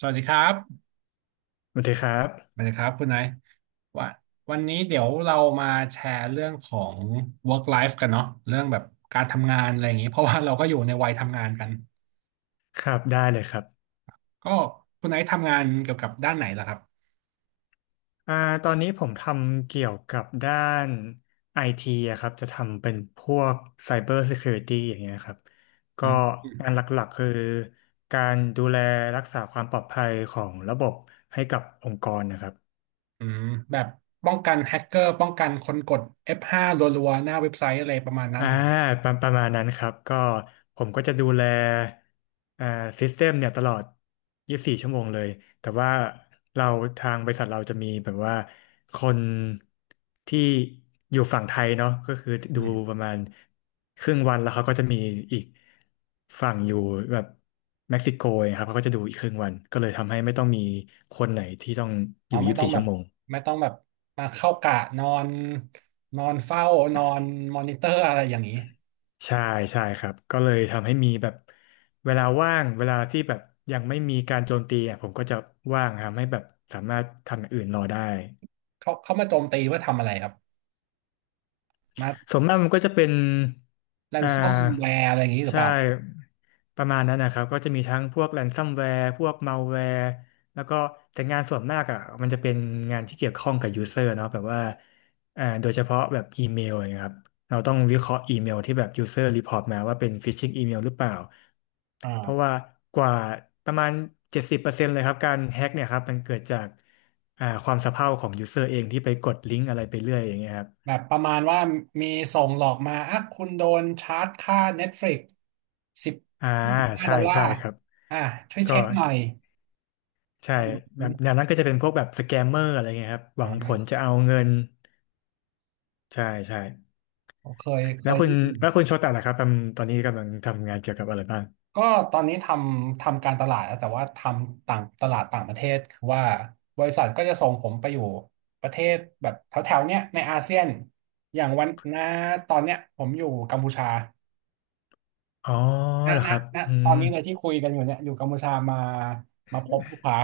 สวัสดีครับสวัสดีครัสบ วัสดีครับคุณไนายว่าวันนี้เดี๋ยวเรามาแชร์เรื่องของ work life กันเนาะเรื่องแบบการทำงานอะไรอย่างนี้เพราะว่าเราก็อยู่ในวัยทำงานกันครับได้เลยครับก็คุณไนายทำงานเกี่ยวกับด้านไหนล่ะครับอ่าตอนนี้ผมทำเกี่ยวกับด้านไอทีอะครับจะทำเป็นพวก Cyber Security อย่างเงี้ยครับ อืก็มงานหลักๆคือการดูแลรักษาความปลอดภัยของระบบให้กับองค์กรนะครับ อืมแบบป้องกันแฮกเกอร์ป้องกันคนกด F5 รัวๆหน้าเว็บไซต์อะไรประมาณนั้นอ่าเหรอประมาณนั้นครับก็ผมก็จะดูแลอ่าซิสเต็มเนี่ยตลอด24ชั่วโมงเลยแต่ว่าเราทางบริษัทเราจะมีแบบว่าคนที่อยู่ฝั่งไทยเนาะก็คืออืดูมประมาณครึ่งวันแล้วเขาก็จะมีอีกฝั่งอยู่แบบเม็กซิโกครับเขาก็จะดูอีกครึ่งวันก็เลยทำให้ไม่ต้องมีคนไหนที่ต้องออ๋อยู่ไม่ต้อง24แบชั่บวโมง ไม่ต้องแบบมาเข้ากะนอนนอนเฝ้านอนมอนิเตอร์อะไรอย่างนี้ใช่ใช่ครับก็เลยทำให้มีแบบเวลาว่างเวลาที่แบบยังไม่มีการโจมตีอ่ะผมก็จะว่างทำให้แบบสามารถทำอย่างอื่นรอได้ เขามาโจมตีว่าทำอะไรครับ ส่วนมากมันก็จะเป็นแ a นอ่ซ o มแวาร์อะไรอย่างนี้หรือใช่ เปล่าประมาณนั้นนะครับ ก็จะมีทั้งพวกแ a นซัมแวร์พวกมัลแวร์แล้วก็แต่งานส่วนมากอ่ะมันจะเป็นงานที่เกี่ยวข้องกับยูเซอร์เนาะแบบว่าโดยเฉพาะแบบอีเมลอย่างเงี้ยครับ เราต้องวิเคราะห์อีเมลที่แบบยูเซอร์รีพอร์ตมาว่าเป็นฟิชชิงอีเมลหรือเปล่า เพราะอ่า ว่ากว่าประมาณ70%เลยครับการแฮ็กเนี่ยครับมันเกิดจากความสะเพร่าของยูเซอร์เองที่ไปกดลิงก์อะไรไปเรื่อยอย่างเงี้ยครับ แบบประมาณว่ามีส่งหลอกมาอ่ะคุณโดนชาร์จค่า Netflix สิบอ่ายี่สิบห้าใช่ดอลลาใช่ร์ครับอ่ะช่วยก็เช็คหน่อยใช่แบบอืแนมวนั้นก็จะเป็นพวกแบบสแกมเมอร์อะไรเงี้ยครับหอ่วังผลจะาเอาเงินใช่ใช่เคยเคแล้วยคุได้ณยินแล้วคุณโชตะล่ะครับทำตอนนี้กำลังทำงานเกี่ยวกับอะไรบ้างก็ตอนนี้ทำการตลาดแล้วแต่ว่าทำต่างตลาดต่างประเทศคือว่าบริษัทก็จะส่งผมไปอยู่ประเทศแบบแถวๆเนี้ยในอาเซียน อย่างวันนะตอนเนี้ยผมอยู่กัมพูชา อ๋อณเหรอณครับณอืตอมนนี้เลยที่คุยกันอยู่เนี่ยอยู่กัมพูชามาพบลูกค้า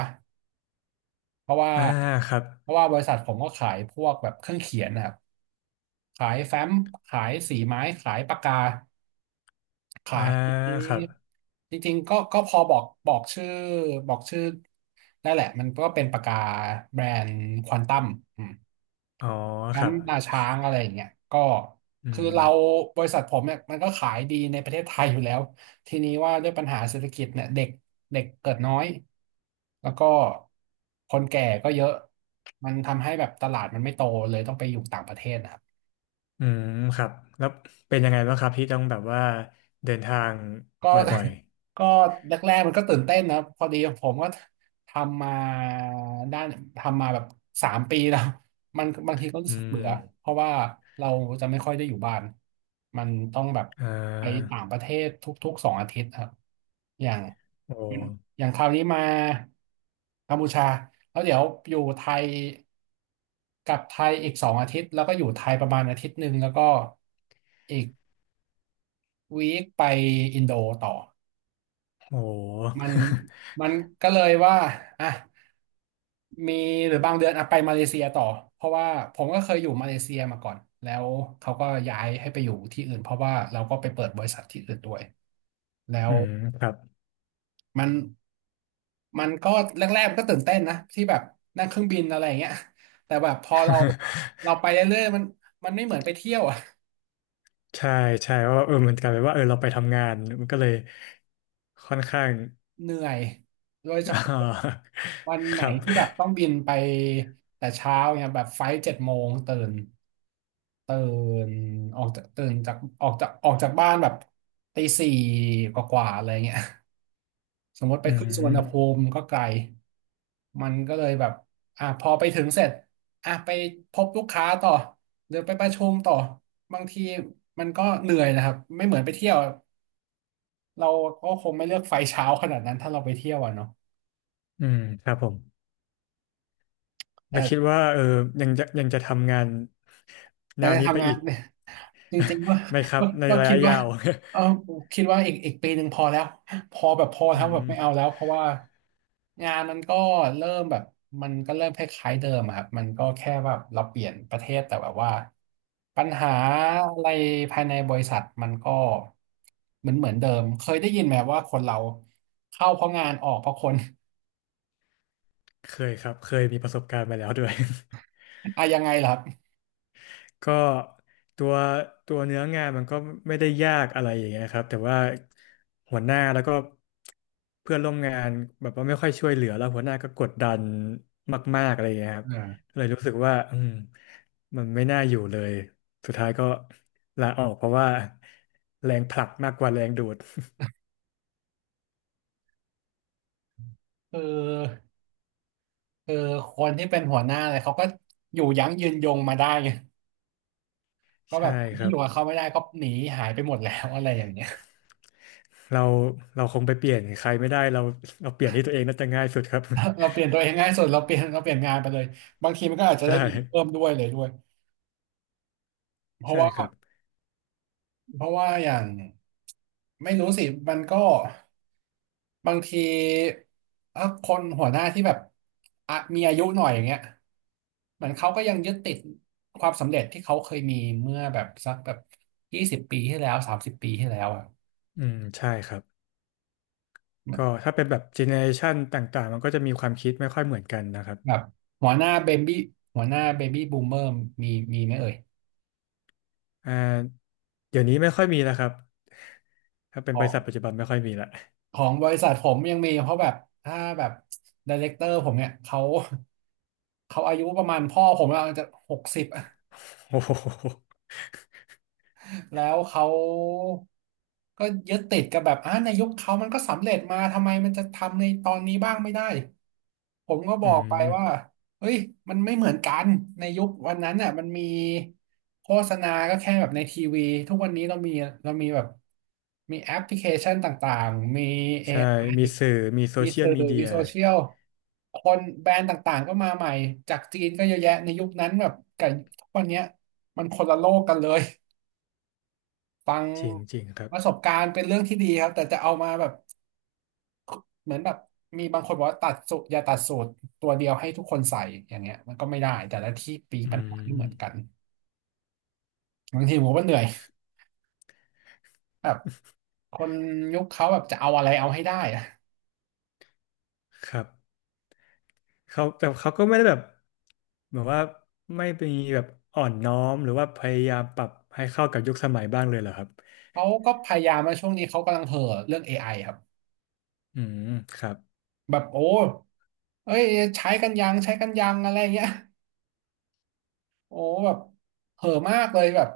เพราะว่าอ่าครับเพราะว่าบริษัทผมก็ขายพวกแบบเครื่องเขียนนะครับขายแฟ้มขายสีไม้ขายปากกาอ่าขายครับจริงๆก็พอบอกชื่อได้แหละมันก็เป็นปากกาแบรนด์ควอนตัม อ๋อครับน้ำตาช้างอะไรอย่างเงี้ยก็อืคือมเราบริษัทผมเนี่ยมันก็ขายดีในประเทศไทยอยู่แล้วทีนี้ว่าด้วยปัญหาเศรษฐกิจเนี่ยเด็กเด็กเกิดน้อยแล้วก็คนแก่ก็เยอะมันทำให้แบบตลาดมันไม่โตเลยต้องไปอยู่ต่างประเทศนะครับ อืมครับแล้วเป็นยังไงบ้างครับที่ต้องแบบว่าเดินทางก็ บ่อย ก็แรกๆมันก็ตื่นเต้นนะพอดีผมก็ทำมาด้านทำมาแบบ3 ปีแล้วมันบางทีก็ๆรู้อืสึกมเบื่อเพราะว่าเราจะไม่ค่อยได้อยู่บ้านมันต้องแบบอ่ไปาต่างประเทศทุกๆสองอาทิตย์ครับอย่างโอ้อย่างคราวนี้มากัมพูชาแล้วเดี๋ยวอยู่ไทยกลับไทยอีกสองอาทิตย์แล้วก็อยู่ไทยประมาณอาทิตย์หนึ่งแล้วก็อีกวีคไปอินโดต่อ โห มันมันก็เลยว่าอ่ะมีหรือบางเดือนอ่ะไปมาเลเซียต่อเพราะว่าผมก็เคยอยู่มาเลเซียมาก่อนแล้วเขาก็ย้ายให้ไปอยู่ที่อื่นเพราะว่าเราก็ไปเปิดบริษัทที่อื่นด้วยแล้ อืวมครับ มันมันก็แรกๆมันก็ตื่นเต้นนะที่แบบนั่งเครื่องบินอะไรอย่างเงี้ยแต่แบบพอเราเราไป เรื่อยๆมันไม่เหมือนไปเที่ยวอะใช่ใช่ว่าเออมันกลายเป็นว่าเออเราไปทำงานมันก็เลยค่อนข้าง เหนื่อยโดยเฉ อ่พาะาวันคไหนรับที่แบบต้องบินไปแต่เช้าเนี่ยแบบไฟล์7 โมงตื่น ตื่นออกจากตื่นจากออกจากออกจากบ้านแบบตี 4กว่าๆอะไรเงี้ย สมมติไปอืขึ้นสุวรรมณภูมิก็ไกลมันก็เลยแบบอ่ะพอไปถึงเสร็จอ่ะไปพบลูกค้าต่อหรือไปประชุมต่อบางทีมันก็เหนื่อยนะครับไม่เหมือนไปเที่ยวเราก็คงไม่เลือกไฟเช้าขนาดนั้นถ้าเราไปเที่ยวอ่ะเนาะอืมครับผมแล้วคิดแต่ว่าเออยังจะทำงานแตแนอนวนี้ไปทำงานอีก เนี่ย จริงๆว่า ไหมครัก็บในก็ระคิยะดว่ายาว เออคิดว่าอีกปีหนึ่งพอแล้วพออืแล้วแบบมไม่เอาแล้วเพราะว่างานมันก็เริ่มแบบมันก็เริ่มคล้ายๆเดิมอะครับมันก็แค่แบบเราเปลี่ยนประเทศแต่แบบว่าปัญหาอะไรภายในบริษัทมันก็เหมือนเดิมเคยได้ยินไหมว่าคนเราเข้าเพราะงานออกเพราะคน เคยครับเคยมีประสบการณ์มาแล้วด้วย อะยังไงล่ะครับก็ตัวตัวเนื้องานมันก็ไม่ได้ยากอะไรอย่างเงี้ยครับแต่ว่าหัวหน้าแล้วก็เพื่อนร่วมงานแบบว่าไม่ค่อยช่วยเหลือแล้วหัวหน้าก็กดดันมากๆอะไรอย่างเงี้ยครับอ่าก็เลยรู้สึกว่าอืมมันไม่น่าอยู่เลยสุดท้ายก็ลาออกเพราะว่าแรงผลักมากกว่าแรงดูด คือคือคนที่เป็นหัวหน้าเลยเขาก็อยู่ยั้งยืนยงมาได้ ก็ แบใช่บคนคที่รัอบยู่กับเขาไม่ได้ก็หนีหายไปหมดแล้ว อะไรอย่างเงี้ย เราเราคงไปเปลี่ยนใครไม่ได้เราเปลี่ยนที่ตัวเองน่าจะง่ายสุดครับ เราเปลี่ยนตัวเองง่ายสุดเราเปลี่ยน เราเปลี่ยนงานไปเลยบางทีมันก็อาจจะใช่ได้เงินเพิ่มด้วยเลยด้วยเพราะใช่ว่าครับเพราะว่าอย่างไม่รู้สิมันก็บางทีถ้าคนหัวหน้าที่แบบอ่ะมีอายุหน่อยอย่างเงี้ยเหมือนเขาก็ยังยึดติดความสำเร็จที่เขาเคยมีเมื่อแบบสักแบบ20 ปีที่แล้ว30 ปีที่แล้วอ่ะอืมใช่ครับ ก็หถ้าเป็นแบบเจเนอเรชันต่างๆมันก็จะมีความคิดไม่ค่อยเหมือนกันนะครับแบบหัวหน้าเบบี้หัวหน้าเบบี้บูมเมอร์มีมีไหมเอ่ย อ่าเดี๋ยวนี้ไม่ค่อยมีแล้วครับถ้าเป็นขบอริงษัทปัจจุบันไม่ค่อยมีละ ของบริษัทผมยังมีเพราะแบบถ้าแบบไดเรคเตอร์ผมเนี่ยเขาอายุประมาณพ่อผมอาจจะ60 โอ้โห แล้วเขาก็ยึดติดกับแบบในยุคเขามันก็สำเร็จมาทำไมมันจะทำในตอนนี้บ้างไม่ได้ผมก็บอือกไปมว่าเฮ้ยมันไม่เหมือนกันในยุควันนั้นน่ะมันมีโฆษณาก็แค่แบบในทีวีทุกวันนี้เรามีเรามีแบบมีแอปพลิเคชันต่างๆมี ใช่ AI มีสื่อมีโซมีเชียลสื่อมีเดีมียโซเชียลคนแบรนด์ต่างๆก็มาใหม่จากจีนก็เยอะแยะในยุคนั้นแบบกับทุกวันเนี้ยมันคนละโลกกันเลยฟังจริงๆครับประสบการณ์เป็นเรื่องที่ดีครับแต่จะเอามาแบบเหมือนแบบมีบางคนบอกว่าตัดสูตรอย่าตัดสูตรตัวเดียวให้ทุกคนใส่อย่างเงี้ยมันก็ไม่ได้แต่ละที่ปีอืปัญหาไม่เหมือนกันมบางทีผมก็เหนื่อยแบบคนยุคเขาแบบจะเอาอะไรเอาให้ได้อะครับเขาแต่เขาก็ไม่ได้แบบเหมือนว่าไม่มีแบบอ่อนน้อมหรือว่าพยายามปรับให้เข้ากับยุคสมัยบ้างเลยเหรอครับเขาก็พยายามมาช่วงนี้เขากำลังเห่อเรื่องเอไ i ครับ อืมครับ แบบโอ้เอ้ยใช้กันยังใช้กันยังอะไรเงี้ย โอ้แบบเห่อะมากเลยแบบ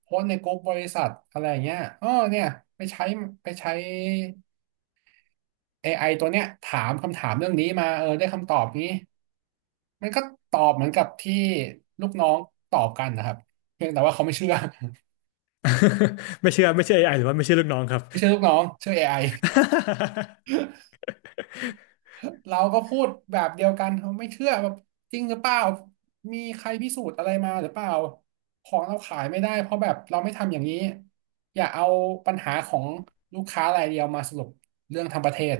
โพสต์ในกลุ่มบริษัทอะไรเงี้ยอ๋อเนี่ยไปใช้ไปใช้ AI ตัวเนี้ยถามคำถามเรื่องนี้มาเออได้คำตอบนี้มันก็ตอบเหมือนกับที่ลูกน้องตอบกันนะครับเพียงแต่ว่าเขาไม่เชื่อ ไม่เชื่อไม่เชื่อเอไอหรือว่าไม่เชื่อลูกน้องครับ ไม่เชื่อลูกน้องเชื่อเอไอ เราก็พูดแบบเดียวกันเขาไม่เชื่อแบบจริงหรือเปล่ามีใครพิสูจน์อะไรมาหรือเปล่าของเราขายไม่ได้เพราะแบบเราไม่ทำอย่างนี้อย่าเอาปัญหาของลูกค้ารายเดียวมาสรุปเรื่องทั้งประเทศ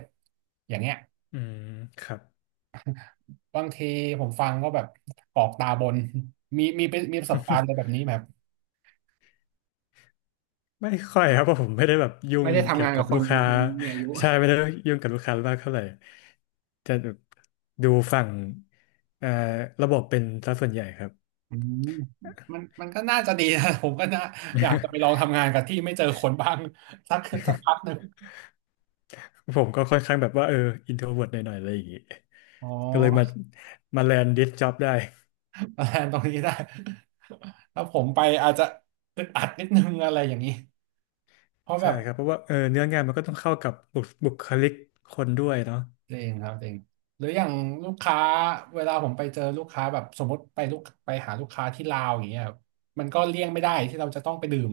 อย่างเงี้ยอืมครับ บางทีผมฟังก็แบบกรอกตาบนมีเป็นมีประสบการณ์อะไรแบ บนี้ไบมบไม่ค่อยครับเพราะผมไม่ได้แบบยุ่ไม่งได้เกี่ทำยงาวนกักับบคลูนกค้าคนมีอายุใช่ไม่ได้ยุ่งกับลูกค้ามากเท่าไหร่จะแบบดูฝั่งเอ่อระบบเป็นซะส่วนใหญ่ครับอืมมันก็น่าจะดีนะ ผมก็น่าอยากจะไปลองทำงานกับที่ไม่เจอคนบ้างสักสักพักหนึ่งผมก็ค่อนข้างแบบว่าเอออินโทรเวิร์ตหน่อยๆอะไรอย่างงี้อ๋อ ก็เลยมาแลนดดิสจ็อบได้แทนตรงนี้ได้ ถ้าผมไปอาจจะอึดอัดนิดนึงอะไรอย่างนี้เพราะแบใช่บครับเพราะว่าเออเนื้องานมันก็ต้องเข้ากับบุคลิกคนด้วยเนาะจริงครับจริงหรืออย่างลูกค้าเวลาผมไปเจอลูกค้าแบบสมมติไปลูกไปหาลูกค้าที่ลาวอย่างเงี้ยครับมันก็เลี่ยงไม่ได้ที่เราจะต้องไปดื่ม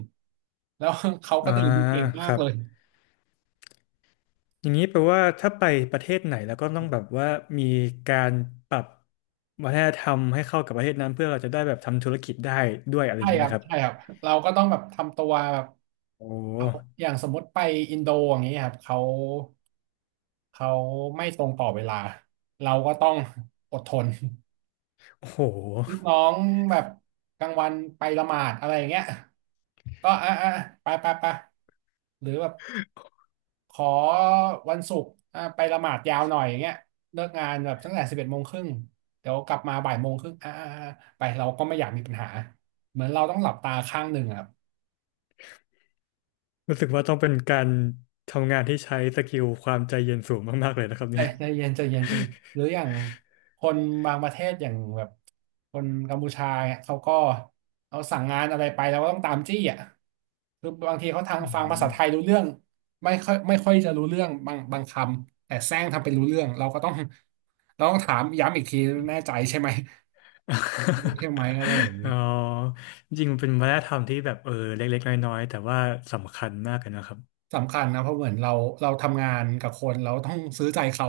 แล้ว เขาก็อ่าดื่มเก่งคมากรับ เลยอย่างนี้แปลว่าถ้าไปประเทศไหนแล้วก็ต้องแบบว่ามีการปรับวัฒนธรรมให้เข้ากับประเทศนั้นเพื่อเราจะได้แบบทำธุรกิจได้ด้วยอะไรอใช่ย่างนี้คไหรัมบครับใช่ครับเราก็ต้องแบบทำตัวแบบโอ้เขาอย่างสมมติไปอินโดอย่างเงี้ยครับเขาไม่ตรงต่อเวลาเราก็ต้องอดทน โอ้โหลูกน้องแบบกลางวันไปละหมาดอะไรอย่างเงี้ยก็อ่ะอ่ะไปไปไปหรือแบบขอวันศุกร์อ่ะไปละหมาดยาวหน่อยอย่างเงี้ยเลิกงานแบบตั้งแต่สิบเอ็ดโมงครึ่งเดี๋ยวกลับมาบ่ายโมงครึ่งอ่ะอ่ะอ่ะไปเราก็ไม่อยากมีปัญหาเหมือนเราต้องหลับตาข้างหนึ่งอะ รู้สึกว่าต้องเป็นการทำงานที่ใช้สกิลความใจเย็นสูงมากๆเลยนะครับใจเนี่ยใจเย็นใจเย็นใจเย็นหรืออย่างคนบางประเทศอย่างแบบคนกัมพูชาเนี่ยเขาก็เอาสั่งงานอะไรไปแล้วก็ต้องตามจี้อ่ะคือบางทีเขาทางอืฟังภาษาม ไทยรู้เรื่องไม่ค่อยไม่ค่อยจะรู้เรื่องบางคำแต่แซงทำเป็นรู้เรื่องเราก็ต้องเราต้องถามย้ำอีกทีแน่ใจใช่ไหมรู้ใช่ไหม อะไรอย่างอ๋นี้ อจริงๆมันเป็นวัฒนธรรมที่แบบเออเล็กๆน้อยๆแต่ว่าสำคัญมากเลยนะครับสำคัญนะเพราะเหมือนเราทำงานกับคนเราต้องซื้อใจเขา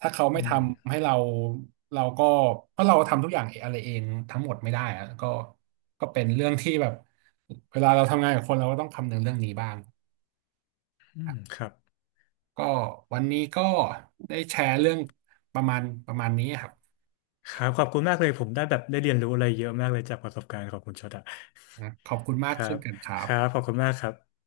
ถ้าเขาไม่อืทมำให้เราเราก็เพราะเราทำทุกอย่างเองอะไรเองทั้งหมดไม่ได้อะก็เป็นเรื่องที่แบบเวลาเราทำงานกับคนเราก็ต้องคำนึงเรื่องนี้บ้างอืมครับ ก็วันนี้ก็ได้แชร์เรื่องประมาณนี้ครับครับขอบคุณมากเลยผมได้แบบได้เรียนรู้อะไรเยอะมากเลยจากประสบการณ์ของคุณชดอะนะขอบคุณมาคกรัเช่นบกันครัคบรับขอบคุณมากครับ